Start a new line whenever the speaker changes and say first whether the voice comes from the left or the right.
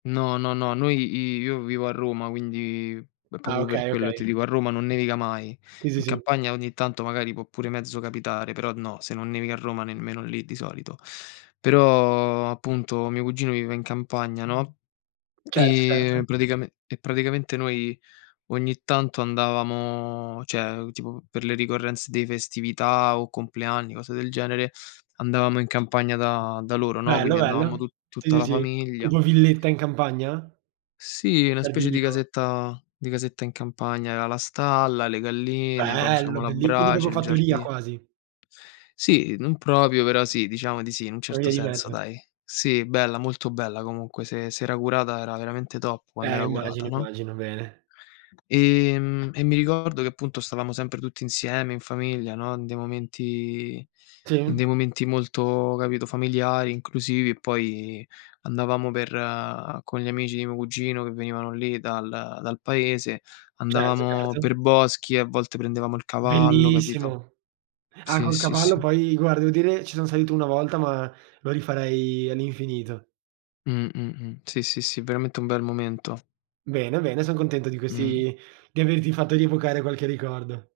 left: No, no, no. Noi i io vivo a Roma, quindi è
right: Ah
left: proprio per
right: okay,
left: quello che ti
right: okay.
left: dico: a Roma non nevica mai.
right: Sì, sì,
left: In
right: sì.
left: campagna ogni tanto magari può pure mezzo capitare, però no, se non nevica a Roma, nemmeno lì di solito. Però appunto mio cugino vive in campagna, no,
right: Certo, certo.
left: e praticame e praticamente noi ogni tanto andavamo, cioè tipo per le ricorrenze di festività o compleanni, cose del genere, andavamo in campagna da da loro, no,
right: Bello,
left: quindi andavamo
right: bello.
left: tu
right: Sì,
left: tutta
right: sì,
left: la
right: sì.
left: famiglia.
right: Tipo villetta in campagna?
left: Sì,
right: Col
left: una specie di
right: giardino.
left: casetta di casetta in campagna, aveva la stalla, le galline, poi facevamo
right: Bello!
left: la
right: Belli quindi
left: brace,
right: proprio
left: il
right: fattoria,
left: giardino.
right: quasi.
left: Sì, non proprio però sì, diciamo di sì, in un
right: Una
left: certo
right: via di
left: senso,
right: mezzo.
left: dai. Sì, bella, molto bella comunque. Se se era curata era veramente top quando
right: Eh,
left: era curata,
right: immagino
left: no?
right: immagino. Bene.
left: Ehm, e mi ricordo che appunto stavamo sempre tutti insieme in famiglia, no, in dei momenti in
right: Sì.
left: dei momenti molto, capito, familiari, inclusivi e poi andavamo per con gli amici di mio cugino, che venivano lì dal dal paese,
right: Certo,
left: andavamo
right: certo.
left: per boschi e a volte prendevamo il cavallo, capito?
right: Bellissimo. Ah,
left: Sì,
right: col
left: sì,
right: cavallo
left: sì.
right: poi, guarda, devo dire, ci sono salito una volta, ma lo rifarei all'infinito.
left: Mh-mh-mh. Sì, sì, sì, veramente un bel momento.
right: Bene bene, son contento di
left: Mh.
right: questi di averti fatto rievocare qualche ricordo.